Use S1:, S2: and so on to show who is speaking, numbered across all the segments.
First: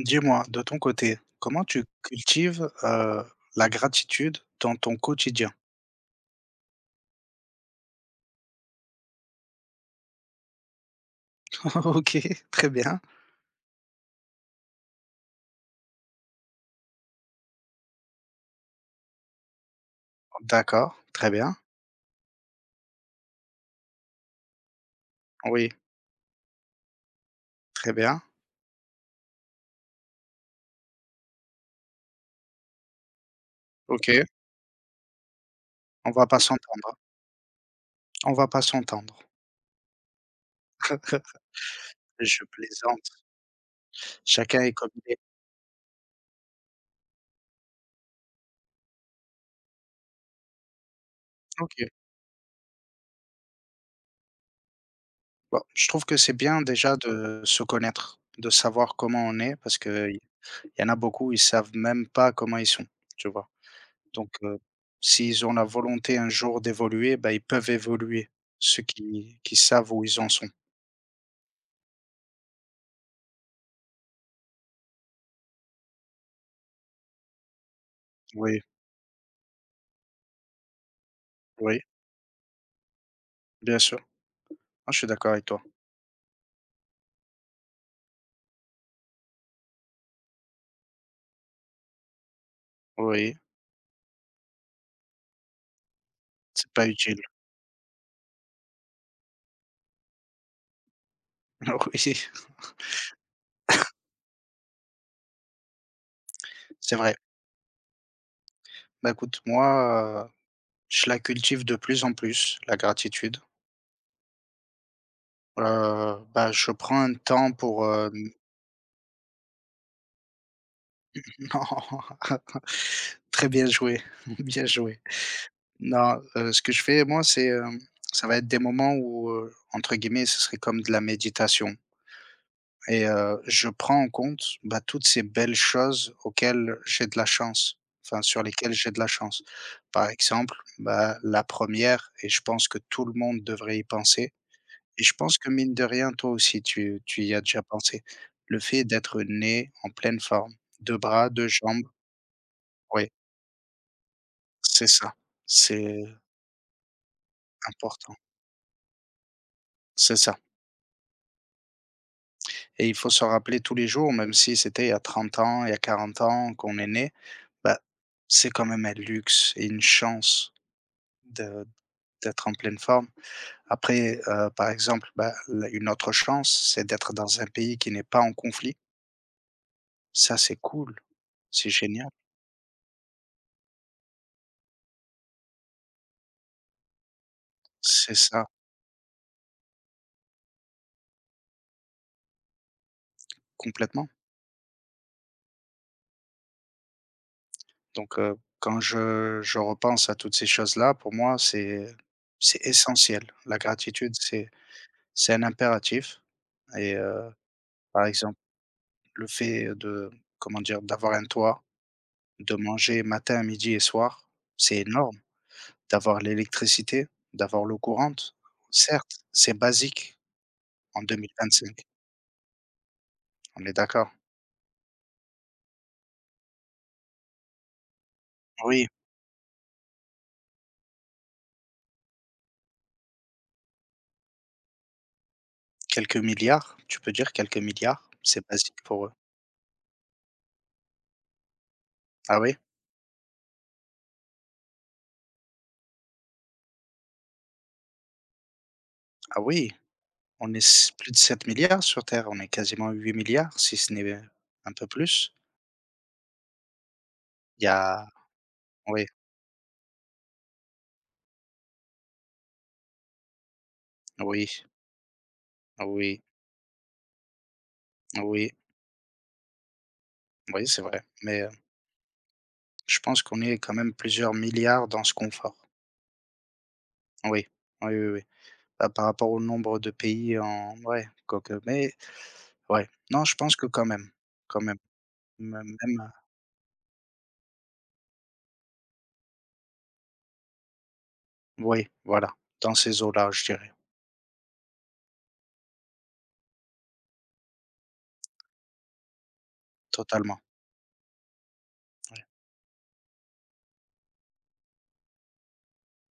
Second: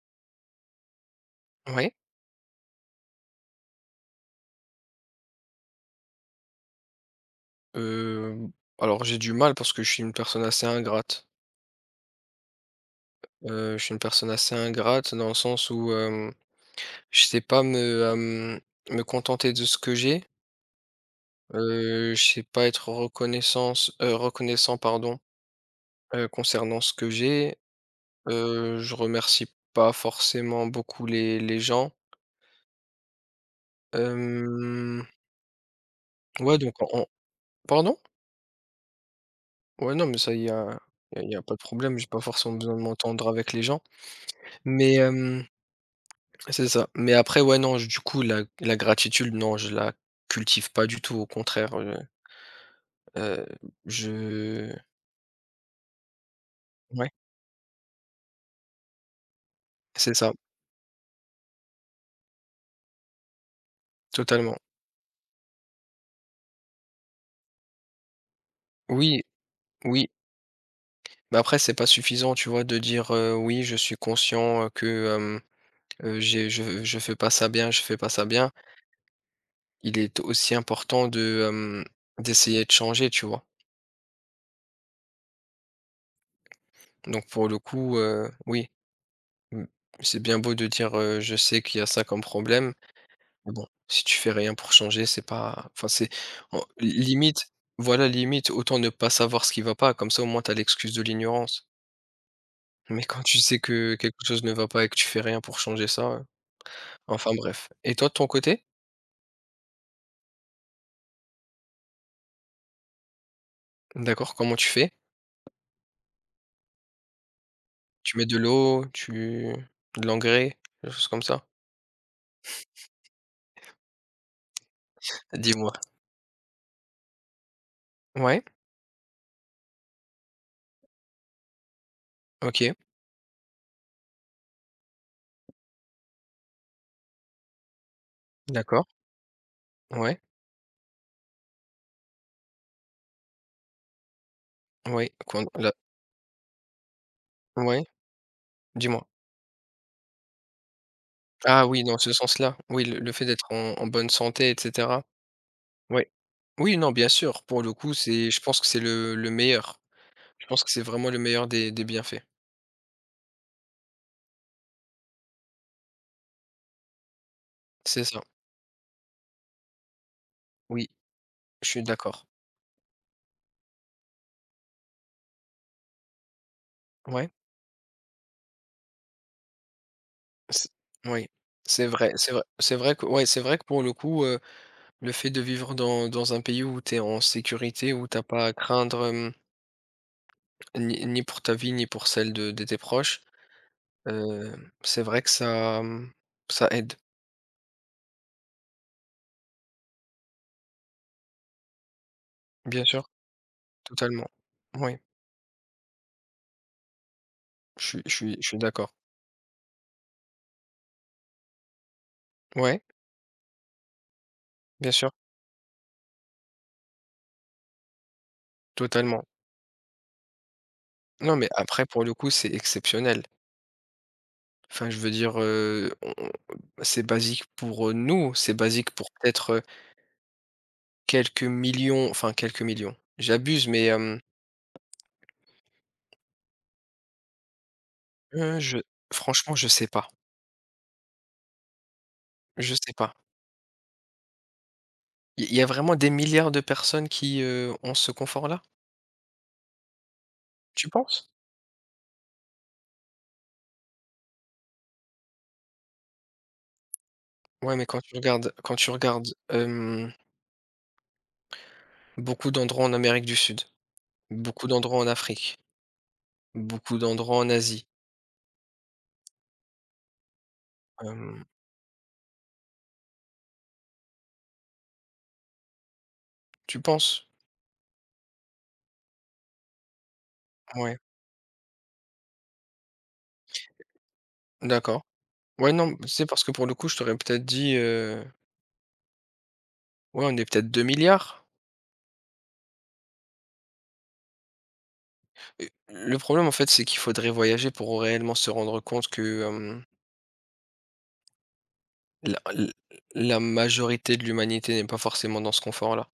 S1: Dis-moi, de ton côté, comment tu
S2: Ouais.
S1: cultives, la gratitude dans ton quotidien?
S2: Hem, alors j'ai du mal parce que je suis une personne assez ingrate.
S1: OK, très bien.
S2: Je suis une personne assez ingrate dans le sens où, je sais pas me contenter de ce que j'ai.
S1: D'accord, très bien.
S2: Je sais pas être reconnaissance reconnaissant pardon,
S1: Oui,
S2: concernant ce que j'ai.
S1: très bien.
S2: Je remercie pas forcément beaucoup les gens.
S1: OK,
S2: Hem,
S1: on va pas
S2: ouais donc
S1: s'entendre.
S2: en pardon?
S1: On va pas s'entendre.
S2: Ouais non mais ça il y a y a pas de problème, j'ai pas
S1: Je
S2: forcément besoin de
S1: plaisante.
S2: m'entendre avec les gens.
S1: Chacun est comme
S2: Mais,
S1: il est.
S2: c'est ça. Mais après, ouais, non, du coup, la gratitude, non, je la cultive pas du tout. Au contraire,
S1: OK.
S2: euh, je.
S1: Bon, je trouve que c'est bien déjà
S2: Ouais,
S1: de se connaître, de savoir comment on est parce
S2: c'est
S1: qu'il
S2: ça,
S1: y en a beaucoup, ils savent même pas comment ils sont, tu vois? Donc,
S2: totalement.
S1: s'ils ont la volonté un jour d'évoluer, bah, ils peuvent évoluer, ceux
S2: Oui,
S1: qui savent où
S2: oui.
S1: ils en sont.
S2: Mais après, c'est pas suffisant, tu vois, de dire oui, je suis conscient que je fais pas ça bien, je fais pas ça bien.
S1: Oui,
S2: Il est aussi important de
S1: oui,
S2: d'essayer de changer, tu vois.
S1: bien sûr. Ah, je suis d'accord avec toi.
S2: Donc, pour le coup, oui, m- c'est bien beau de dire je sais qu'il y a ça comme problème.
S1: Oui,
S2: Mais bon, si tu fais rien pour changer, c'est pas enfin c'est en
S1: c'est pas utile.
S2: limite voilà, limite autant ne pas savoir ce qui va pas, comme ça au moins t'as l'excuse de l'ignorance.
S1: Oui,
S2: Mais quand tu sais que quelque chose ne va pas et que tu fais rien pour changer ça,
S1: c'est vrai.
S2: enfin bref. Et toi de ton côté?
S1: Bah, écoute, moi, je la cultive de plus en plus, la gratitude.
S2: D'accord, comment tu fais?
S1: Bah, je prends un temps pour,
S2: Tu mets de l'eau, tu de l'engrais, des choses comme ça?
S1: non, très bien joué, bien joué.
S2: Dis-moi.
S1: Non, ce que je fais moi, c'est, ça va
S2: Ouais,
S1: être des moments où, entre guillemets, ce serait comme de la méditation.
S2: OK,
S1: Et je prends en compte, bah, toutes ces belles choses auxquelles j'ai de la chance, enfin sur lesquelles
S2: d'accord,
S1: j'ai de la chance. Par
S2: ouais,
S1: exemple, bah, la première, et je pense que tout le monde devrait y penser et
S2: ouais
S1: je pense
S2: qu'on
S1: que
S2: la
S1: mine de rien, toi aussi tu y as déjà
S2: ouais,
S1: pensé. Le fait
S2: dis-moi.
S1: d'être né en pleine forme, 2 bras, 2
S2: Ah
S1: jambes,
S2: oui, dans ce sens-là, oui, le
S1: oui,
S2: le fait d'être en bonne santé et
S1: c'est
S2: cetera.
S1: ça, c'est
S2: Ouais. Oui, non, bien sûr, pour le coup,
S1: important,
S2: c'est je pense que c'est le meilleur.
S1: c'est ça.
S2: Je pense que c'est vraiment le meilleur des bienfaits.
S1: Et il faut se rappeler tous les jours, même si c'était il y a 30 ans, il y a 40 ans qu'on est né, bah,
S2: C'est ça.
S1: c'est quand même un luxe et une chance
S2: Oui,
S1: de
S2: je suis d'accord.
S1: d'être en pleine forme. Après, par exemple, bah, la une autre chance, c'est d'être
S2: Ouais,
S1: dans un pays qui n'est pas en conflit. Ça, c'est
S2: c
S1: cool,
S2: oui,
S1: c'est
S2: c'est
S1: génial.
S2: vrai, c'est vrai que ouais, c'est vrai que pour le coup, le fait de vivre dans un pays où tu es en sécurité, où
S1: C'est
S2: t'as pas
S1: ça,
S2: à craindre, ni pour ta vie, ni pour celle de tes proches,
S1: complètement.
S2: heu, c'est vrai que ça, ça aide.
S1: Donc quand je repense à toutes ces choses-là, pour moi, c'est
S2: Bien sûr,
S1: essentiel. La gratitude,
S2: totalement. Oui,
S1: c'est un impératif et par exemple.
S2: je suis d'accord.
S1: Le fait de comment dire? D'avoir un toit, de
S2: Ouais,
S1: manger matin, midi et soir, c'est
S2: bien sûr,
S1: énorme. D'avoir l'électricité, d'avoir l'eau courante. Certes,
S2: totalement.
S1: c'est basique en
S2: Non, mais
S1: 2025,
S2: après, pour le coup, c'est exceptionnel.
S1: on est d'accord?
S2: Enfin, je veux dire, on c'est basique pour, nous, c'est
S1: Oui,
S2: basique pour peut-être, quelques millions enfin quelques millions, j'abuse, mais hem,
S1: quelques milliards, tu peux dire quelques milliards, c'est
S2: je
S1: basique pour eux.
S2: franchement, je sais pas,
S1: Ah oui?
S2: je sais pas. Il y a vraiment des milliards de personnes qui, ont ce confort-là,
S1: Ah oui, on est
S2: tu
S1: s plus de
S2: penses?
S1: 7 milliards sur terre, on est quasiment 8 milliards si ce n'est un peu plus. Il y
S2: Ouais, mais
S1: a
S2: quand tu
S1: oui,
S2: regardes, beaucoup d'endroits en Amérique du Sud,
S1: oui,
S2: beaucoup d'endroits en Afrique,
S1: oui,
S2: beaucoup d'endroits en Asie,
S1: oui, oui, c'est vrai, mais,
S2: hem,
S1: je pense qu'on est quand même plusieurs milliards dans ce confort.
S2: tu penses?
S1: Oui, oui, oui, oui. Bah, par rapport au nombre de pays en
S2: Ouais,
S1: ouais, quoique, mais ouais. Non, je pense que quand même,
S2: d'accord.
S1: me
S2: Ouais, non,
S1: même,
S2: c'est parce que pour le coup, je t'aurais peut-être dit, ouais, on est peut-être 2 milliards.
S1: oui, voilà, dans ces eaux-là, je dirais,
S2: Et le problème, en fait, c'est qu'il faudrait voyager pour réellement se rendre compte que, hem,
S1: totalement, ouais.
S2: la l la majorité de l'humanité n'est pas forcément dans ce confort-là.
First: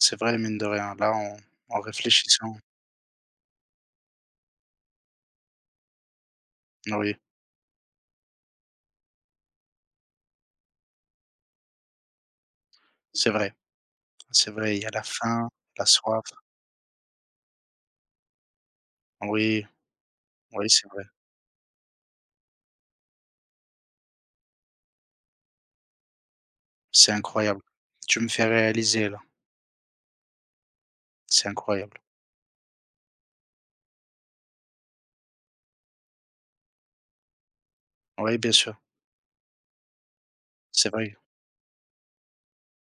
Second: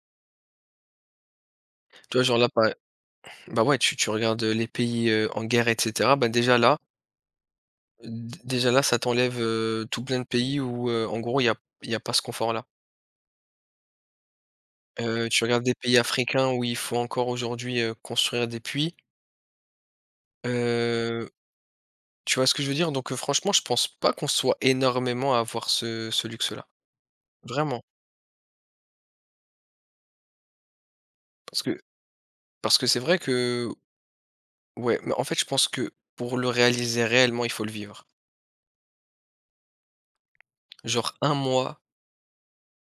S1: C'est vrai, mine de rien, là, en en
S2: Tu vois, genre, là,
S1: réfléchissant,
S2: bah, ouais, tu regardes, les pays, en guerre et cetera, bah,
S1: oui,
S2: déjà là, ça t'enlève, tout plein de pays où, en gros, il y a pas ce confort-là.
S1: c'est vrai, c'est vrai, il y a la
S2: Tu
S1: faim,
S2: regardes des
S1: la
S2: pays
S1: soif,
S2: africains où il faut encore aujourd'hui, construire des puits.
S1: oui, oui, c'est vrai,
S2: Heu Tu vois ce que je veux dire? Donc, franchement, je pense pas qu'on soit énormément à avoir ce luxe-là.
S1: c'est incroyable.
S2: Vraiment.
S1: Tu me fais réaliser, là, c'est
S2: Parce que
S1: incroyable.
S2: Parce que c'est vrai que ouais, mais en fait, je pense que pour le réaliser réellement, il faut le vivre.
S1: Oui, bien sûr, c'est
S2: Genre
S1: vrai,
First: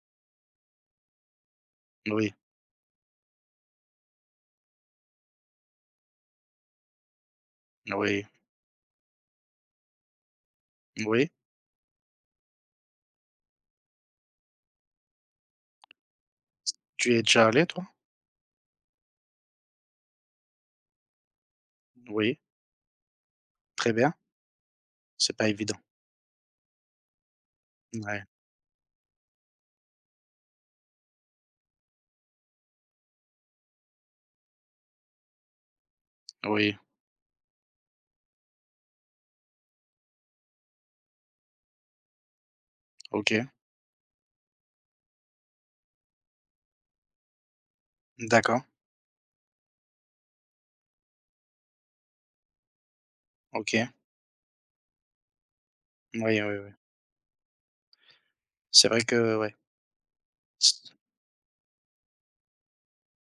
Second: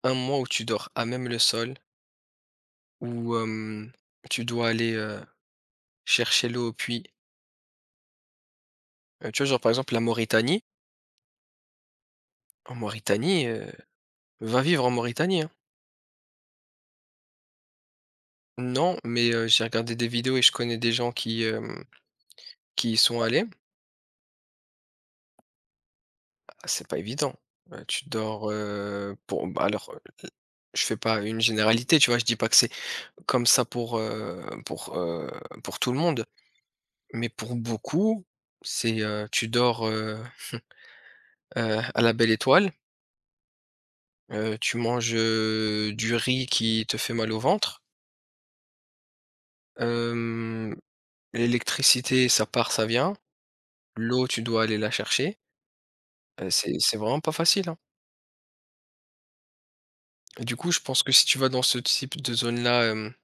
S2: un mois où tu dors à même le sol,
S1: oui,
S2: où, tu dois aller, chercher l'eau au puits.
S1: oui,
S2: Tu vois, genre, par exemple, la Mauritanie.
S1: oui.
S2: En Mauritanie, va vivre en Mauritanie, hein.
S1: Tu y es déjà allé, toi?
S2: Non, mais, j'ai regardé des vidéos et je connais des gens
S1: Oui,
S2: qui y sont allés.
S1: très bien, c'est pas évident,
S2: Ah, c'est pas évident. Tu
S1: ouais.
S2: dors, pour bah, alors, je fais pas une généralité, tu vois? Je dis pas que c'est comme ça pour tout le monde,
S1: Oui,
S2: mais pour beaucoup, tu dors, à la belle étoile,
S1: OK.
S2: tu manges, du riz qui te fait mal au ventre,
S1: D'accord,
S2: hem, l'électricité, ça part, ça vient,
S1: OK.
S2: l'eau, tu dois aller la chercher,
S1: Oui, oui, oui.
S2: c'est vraiment pas facile, hein.
S1: C'est vrai que ouais.
S2: Et du coup, je
S1: C
S2: pense que si tu vas dans ce type de zone-là,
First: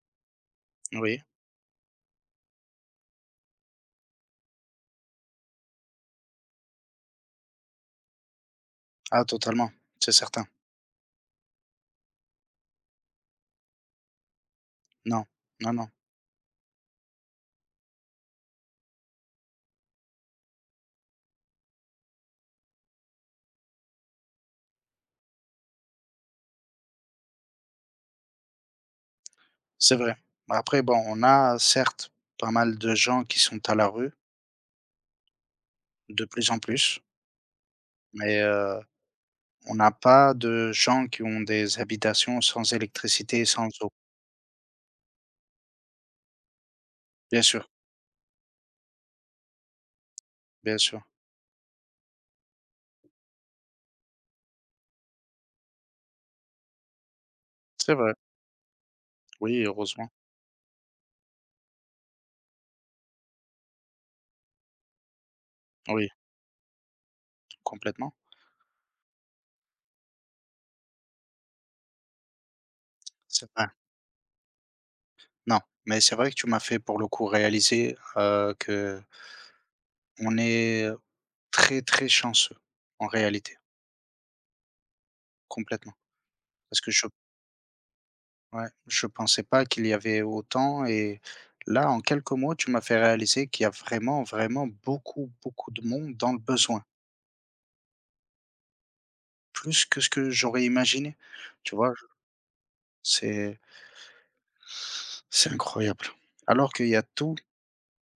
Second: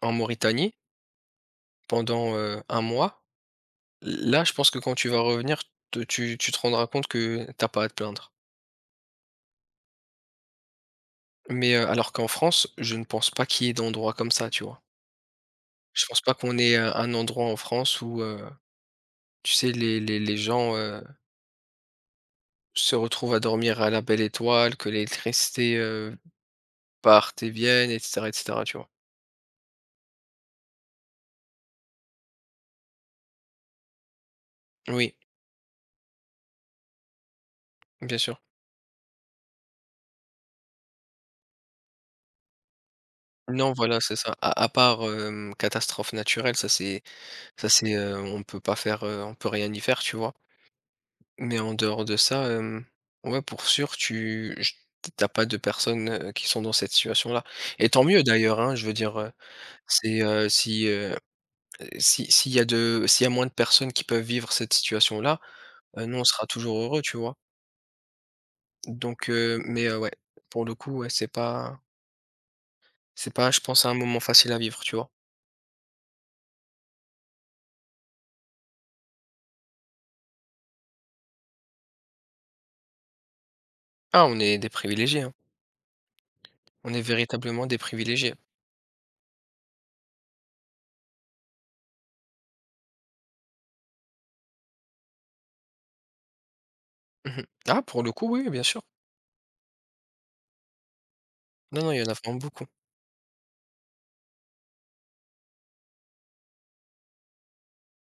S2: en Mauritanie
S1: oui.
S2: pendant, 1 mois, là, je pense que quand tu vas revenir, te tu tu te rendras compte que t'as pas à te plaindre.
S1: Ah totalement, c'est certain.
S2: Mais, alors qu'en France, je ne pense pas qu'il y ait d'endroits comme ça, tu vois?
S1: Non, non, non,
S2: Je pense pas qu'on ait un endroit en France où, tu sais, les gens, se retrouvent à dormir à la belle étoile, que l'électricité, parte et vienne et cetera, tu vois?
S1: c'est vrai. Après bon, on a certes pas mal de gens qui sont à la rue,
S2: Oui,
S1: de plus en plus,
S2: bien sûr.
S1: mais on n'a pas de gens qui ont des habitations sans électricité et sans
S2: Non,
S1: eau.
S2: voilà, c'est ça. À part, catastrophe naturelle,
S1: Bien sûr,
S2: ça c'est, on peut rien y faire, tu vois?
S1: bien sûr.
S2: Mais en dehors de ça, ouais, pour sûr, tu pas de personnes, qui sont dans cette situation-là et
S1: C'est
S2: tant
S1: vrai.
S2: mieux d'ailleurs, hein. Je veux dire,
S1: Oui, heureusement.
S2: si, s'il y a moins de personnes qui peuvent vivre cette situation-là,
S1: Oui,
S2: nous, on sera toujours heureux, tu vois?
S1: complètement.
S2: Donc mais ouais, pour le coup, ouais, c'est
S1: C'est
S2: pas, je
S1: vrai.
S2: pense, un moment facile à vivre, tu vois?
S1: Non, mais c'est vrai que tu m'as fait pour le coup réaliser, que on est très, très chanceux, en réalité,
S2: Ah, on est des privilégiés, hein.
S1: complètement. Parce que
S2: On est
S1: je
S2: véritablement des privilégiés.
S1: ouais, je pensais pas qu'il y avait autant et là, en quelques mots, tu m'as fait réaliser qu'il y a vraiment, vraiment beaucoup, beaucoup de monde dans le besoin,
S2: Mmh. Ah, pour le coup, oui, oui, bien sûr.
S1: plus que ce que j'aurais imaginé. Tu
S2: Non, non,
S1: vois?
S2: il y
S1: Je
S2: en a vraiment beaucoup.
S1: c'est c'est incroyable. Alors qu'il y a tout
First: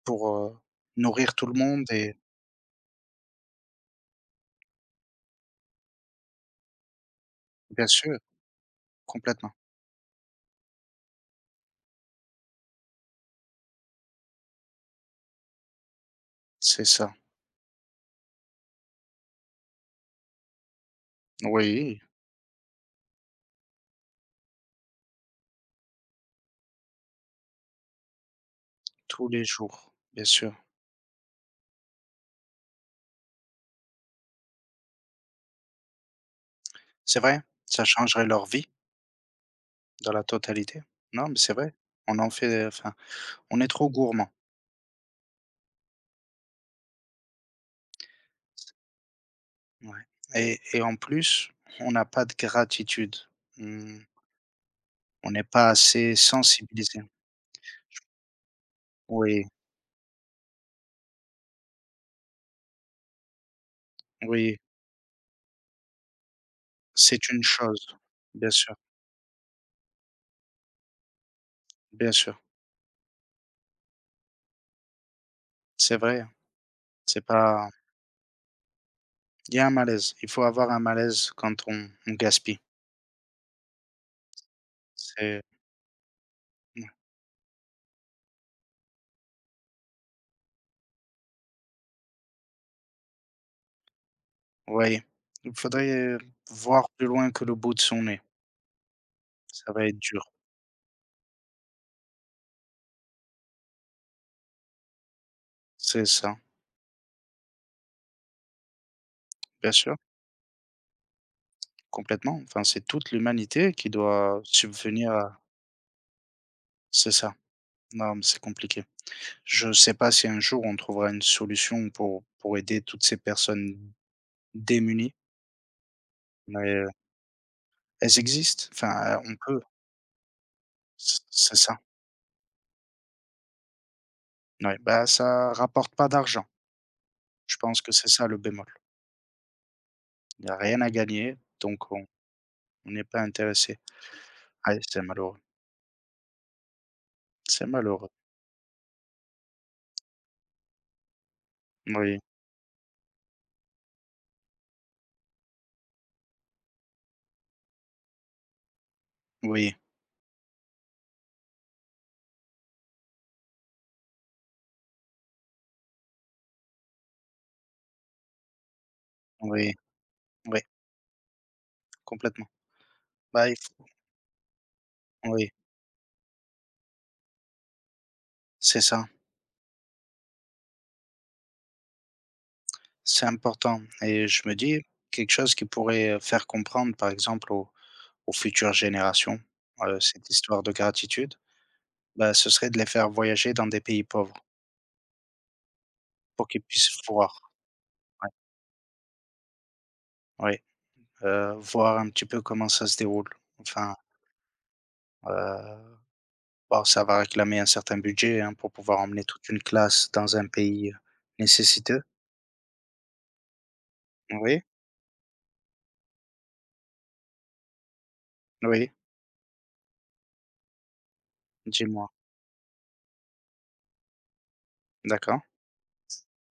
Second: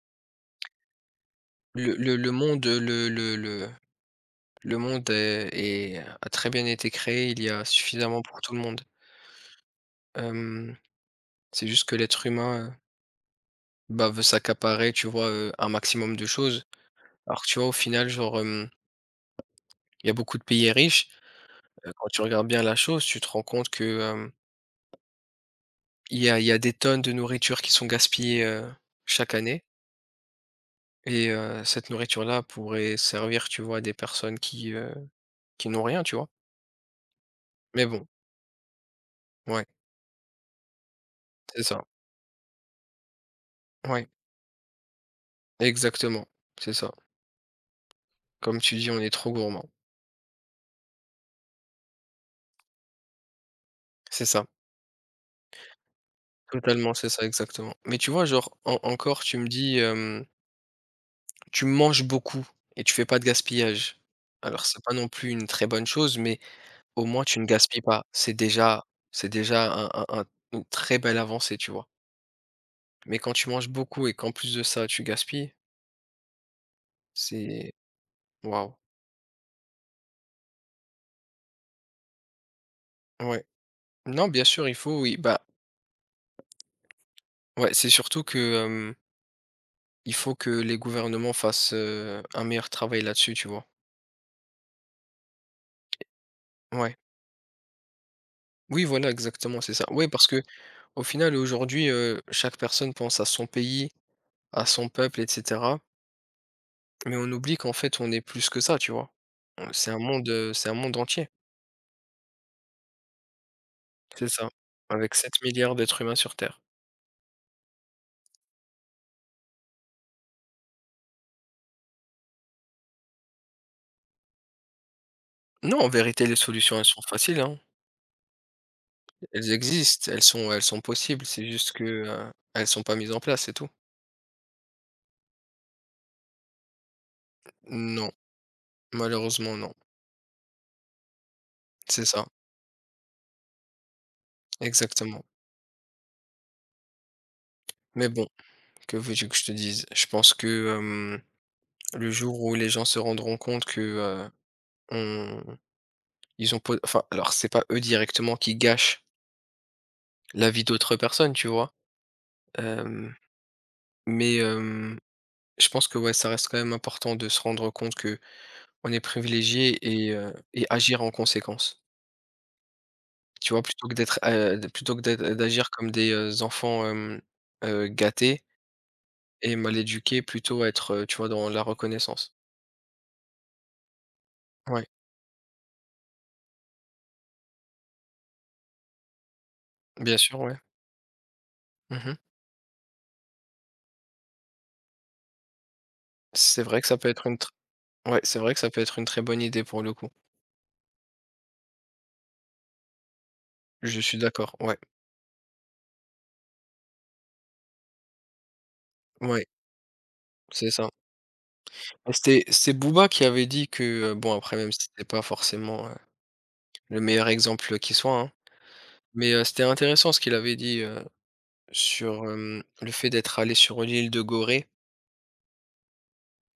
S1: pour, nourrir tout le monde et
S2: Le monde, le monde est est a très bien été créé, il y a
S1: bien sûr,
S2: suffisamment pour tout le monde.
S1: complètement,
S2: Hem, c'est juste que l'être humain, bah, veut s'accaparer, tu vois, un maximum de choses.
S1: c'est ça.
S2: Alors que tu vois, au final, genre, il y a beaucoup de pays riches,
S1: Oui,
S2: quand tu regardes bien la chose, tu te rends compte que, il y a des tonnes de nourriture qui sont gaspillées,
S1: tous
S2: chaque
S1: les
S2: année
S1: jours, bien sûr.
S2: et cette nourriture-là pourrait servir, tu vois, à des personnes qui n'ont rien, tu vois?
S1: C'est vrai, ça
S2: Mais bon,
S1: changerait leur vie.
S2: ouais,
S1: Dans la totalité. Non, mais c'est
S2: c'est
S1: vrai.
S2: ça.
S1: On en fait, enfin, on est trop
S2: Ouais,
S1: gourmand.
S2: exactement, c'est ça. Comme tu dis, on est trop gourmand.
S1: Ouais et en plus, on n'a pas de gratitude. Mmh,
S2: C'est ça,
S1: on n'est pas assez
S2: totalement,
S1: sensibilisé.
S2: c'est ça, exactement. Mais tu vois, genre, en encore, tu
S1: Oui,
S2: me dis, tu manges beaucoup et tu fais pas de gaspillage.
S1: oui,
S2: Alors, c'est pas non plus une très bonne chose, mais au moins
S1: c'est
S2: tu
S1: une
S2: ne gaspilles
S1: chose.
S2: pas.
S1: Bien sûr,
S2: C'est déjà un une très belle avancée, tu vois?
S1: bien sûr.
S2: Mais quand tu manges beaucoup et qu'en plus de ça, tu gaspilles,
S1: C'est vrai, hein. C'est pas
S2: c'est waouh!
S1: il y a un malaise. Il faut avoir un malaise quand on gaspille.
S2: Ouais. Non, bien sûr, il faut, oui, bah,
S1: C'est ouais.
S2: ouais, c'est surtout que, il faut que les gouvernements fassent, un meilleur travail là-dessus, tu vois?
S1: Oui, il faudrait voir
S2: Ouais.
S1: plus loin que le bout de son nez.
S2: Oui, voilà, exactement,
S1: Ça
S2: c'est ça.
S1: va être
S2: Oui,
S1: dur.
S2: parce que Au final, aujourd'hui, chaque personne pense à son pays, à son peuple, et cetera,
S1: C'est ça,
S2: mais on oublie qu'en fait, on est plus que ça, tu vois? On
S1: bien
S2: C'est
S1: sûr.
S2: un monde, c'est un monde entier.
S1: Complètement, enfin, c'est toute l'humanité qui
S2: C'est
S1: doit
S2: ça,
S1: subvenir
S2: avec sept
S1: à
S2: milliards d'êtres humains sur terre.
S1: c'est ça. Non, mais c'est compliqué. Je ne sais pas si un jour on trouvera une solution pour aider toutes ces personnes démunies,
S2: Non, en vérité, les
S1: mais,
S2: solutions, elles
S1: heu,
S2: sont faciles, hein.
S1: elles existent, enfin, on
S2: Elles
S1: peut,
S2: existent, elles sont
S1: c
S2: possibles, c'est
S1: c'est
S2: juste
S1: ça.
S2: que, elles sont pas mises en place, c'est tout.
S1: Ouais, bah, ça rapporte pas d'argent. Je pense que c'est
S2: Non,
S1: ça le bémol.
S2: malheureusement, non.
S1: Il n'y a rien à gagner, donc
S2: C'est
S1: on
S2: ça,
S1: n'est pas intéressé. Ah, c'est
S2: exactement.
S1: malheureux, c'est
S2: Mais
S1: malheureux.
S2: bon, que veux-tu que je te dise? Je pense que, le
S1: Oui,
S2: jour où les gens se rendront compte que, on Ils ont po enfin, alors c'est pas eux directement qui gâchent
S1: oui,
S2: la vie d'autres personnes, tu vois? Hem, mais hem, je pense que ouais, ça reste quand même important de se rendre compte que on est
S1: oui,
S2: privilégié
S1: oui,
S2: et agir en conséquence.
S1: complètement. Bah,
S2: Tu
S1: il
S2: vois?
S1: faut
S2: Plutôt que
S1: oui,
S2: d'agir comme des, enfants, gâtés
S1: c'est ça.
S2: et mal éduqués, plutôt être, tu vois, dans la reconnaissance.
S1: C'est important et je me dis,
S2: Ouais,
S1: quelque chose qui pourrait, faire comprendre, par exemple, aux aux futures générations,
S2: bien
S1: cette
S2: sûr, ouais.
S1: histoire de gratitude,
S2: Mmh.
S1: bah, ce serait de les faire voyager dans des pays pauvres pour qu'ils
S2: C'est vrai que ça
S1: puissent
S2: peut être une
S1: voir,
S2: tr Ouais, c'est vrai que ça peut être une très bonne idée pour le coup.
S1: oui, voir un petit peu comment ça se déroule. Enfin,
S2: Je suis d'accord, ouais,
S1: heu, bon, ça va réclamer un certain budget, hein, pour pouvoir emmener
S2: ouais,
S1: toute une classe dans un
S2: c'est
S1: pays,
S2: ça.
S1: nécessiteux.
S2: C'est Booba qui avait dit que, bon après
S1: Oui,
S2: même si c'était pas forcément, le meilleur exemple qui soit, hein,
S1: oui,
S2: mais, c'était intéressant ce qu'il avait dit,
S1: dis-moi.
S2: sur, le fait d'être allé sur l'île de Gorée.
S1: D'accord.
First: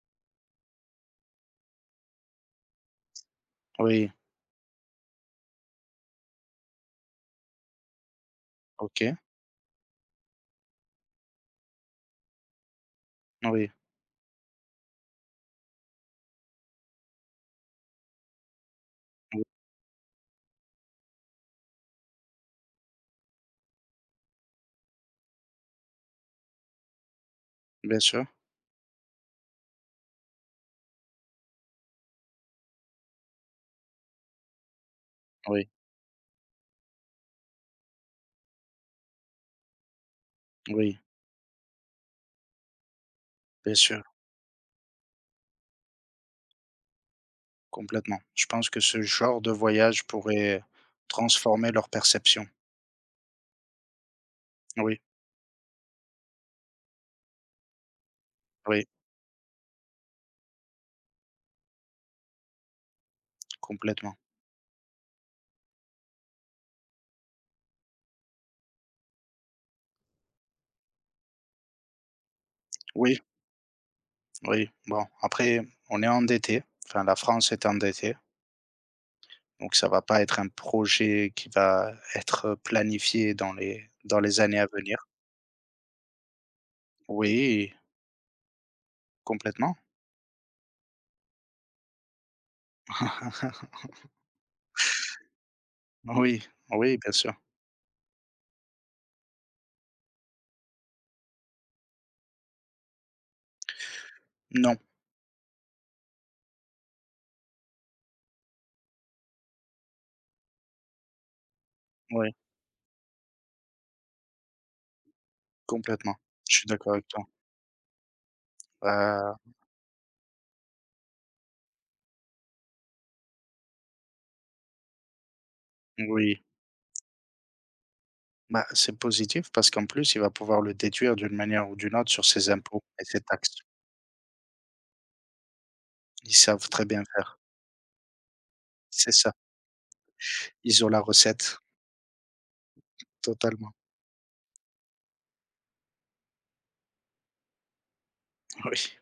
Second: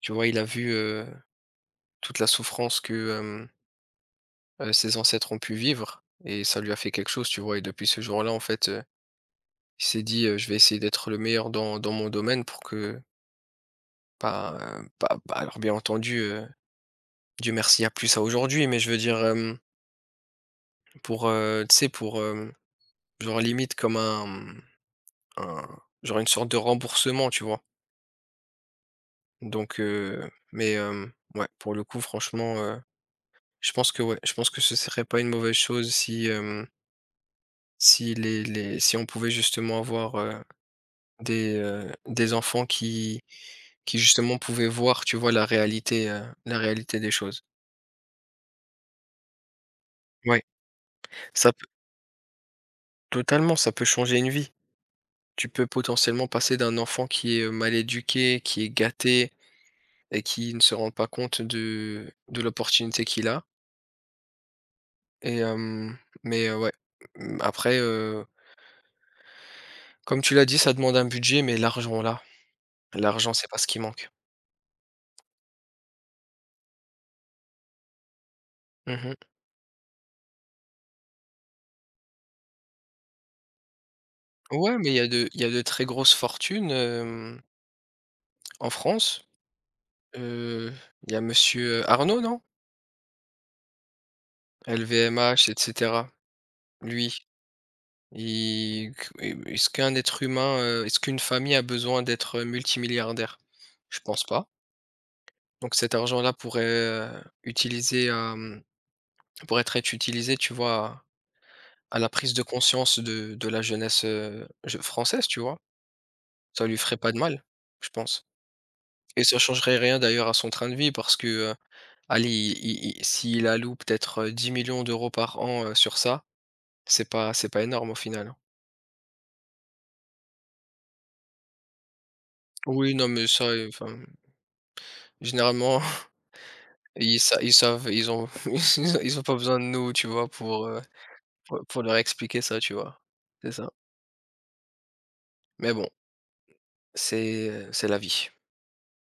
S2: Tu vois? Il a vu, toute la souffrance que,
S1: Oui,
S2: ses ancêtres ont pu vivre et ça lui a fait quelque chose, tu vois? Et depuis ce jour-là, en fait,
S1: OK.
S2: il s'est dit: «Je vais essayer d'être le meilleur dans mon domaine pour que»
S1: Oui,
S2: pas alors bien entendu, Dieu merci, il n'y a plus ça aujourd'hui, mais je veux dire,
S1: oui,
S2: tu sais, pour, hem Genre limite comme un genre une sorte de remboursement, tu vois?
S1: bien sûr.
S2: Donc ouais, pour le coup, franchement, je pense que ouais, je pense que ce serait pas une mauvaise
S1: Oui,
S2: chose si, hem, si les les si on pouvait justement avoir,
S1: oui,
S2: des enfants
S1: bien
S2: qui
S1: sûr.
S2: justement pouvaient voir, tu vois, la réalité, des choses.
S1: Complètement. Je pense que ce genre de voyage
S2: Ouais,
S1: pourrait
S2: ça peut
S1: transformer leur perception.
S2: totalement, ça peut changer une vie.
S1: Oui,
S2: Tu peux potentiellement passer d'un enfant qui est, mal éduqué, qui est
S1: oui,
S2: gâté et qui ne se rend pas compte de l'opportunité qu'il a
S1: complètement.
S2: et hem, mais ouais, mmh, après, comme tu l'as dit, ça demande un budget, mais
S1: Oui,
S2: l'argent, c'est pas ce qui manque.
S1: oui. Bon, après, on est endetté. Enfin, la France est endettée.
S2: Mmh.
S1: Donc, ça va pas être un projet qui va être planifié dans les années à
S2: Ouais, mais
S1: venir.
S2: il y a de très grosses fortunes,
S1: Oui,
S2: en France.
S1: complètement.
S2: Heu, il y a Monsieur Arnaud, non? LVMH et cetera.
S1: Oui, oui, bien
S2: Lui,
S1: sûr.
S2: il est ce qu'un être humain, est-ce qu'une famille a besoin d'être, multimilliardaire? Je pense pas.
S1: Non,
S2: Donc cet argent-là pourrait, utiliser à, mmh pour être utilisé, tu vois, à la prise
S1: oui,
S2: de conscience de la jeunesse, je française, tu vois?
S1: complètement. Je suis
S2: Ça lui
S1: d'accord
S2: ferait
S1: avec
S2: pas de
S1: toi.
S2: mal, je pense et ça
S1: Bah,
S2: changerait rien d'ailleurs à son train de vie parce que, heu, allez, i i i s'il alloue peut-être, 10 millions d'euros par an, sur ça,
S1: oui.
S2: c'est pas énorme au final, hein.
S1: Bah, c'est positif parce qu'en plus, il va pouvoir le déduire d'une manière ou d'une autre sur ses impôts
S2: Oui,
S1: et
S2: non,
S1: ses
S2: mais ça,
S1: taxes.
S2: enfin, généralement,
S1: Ils savent très bien faire.
S2: ils savent, ils ont
S1: C'est
S2: ils ont
S1: ça.
S2: pas besoin de nous, tu vois,
S1: Ils ont la recette,
S2: pour leur expliquer ça, tu vois? C'est ça.
S1: totalement.
S2: Mais bon, c'est la vie.
S1: Oui.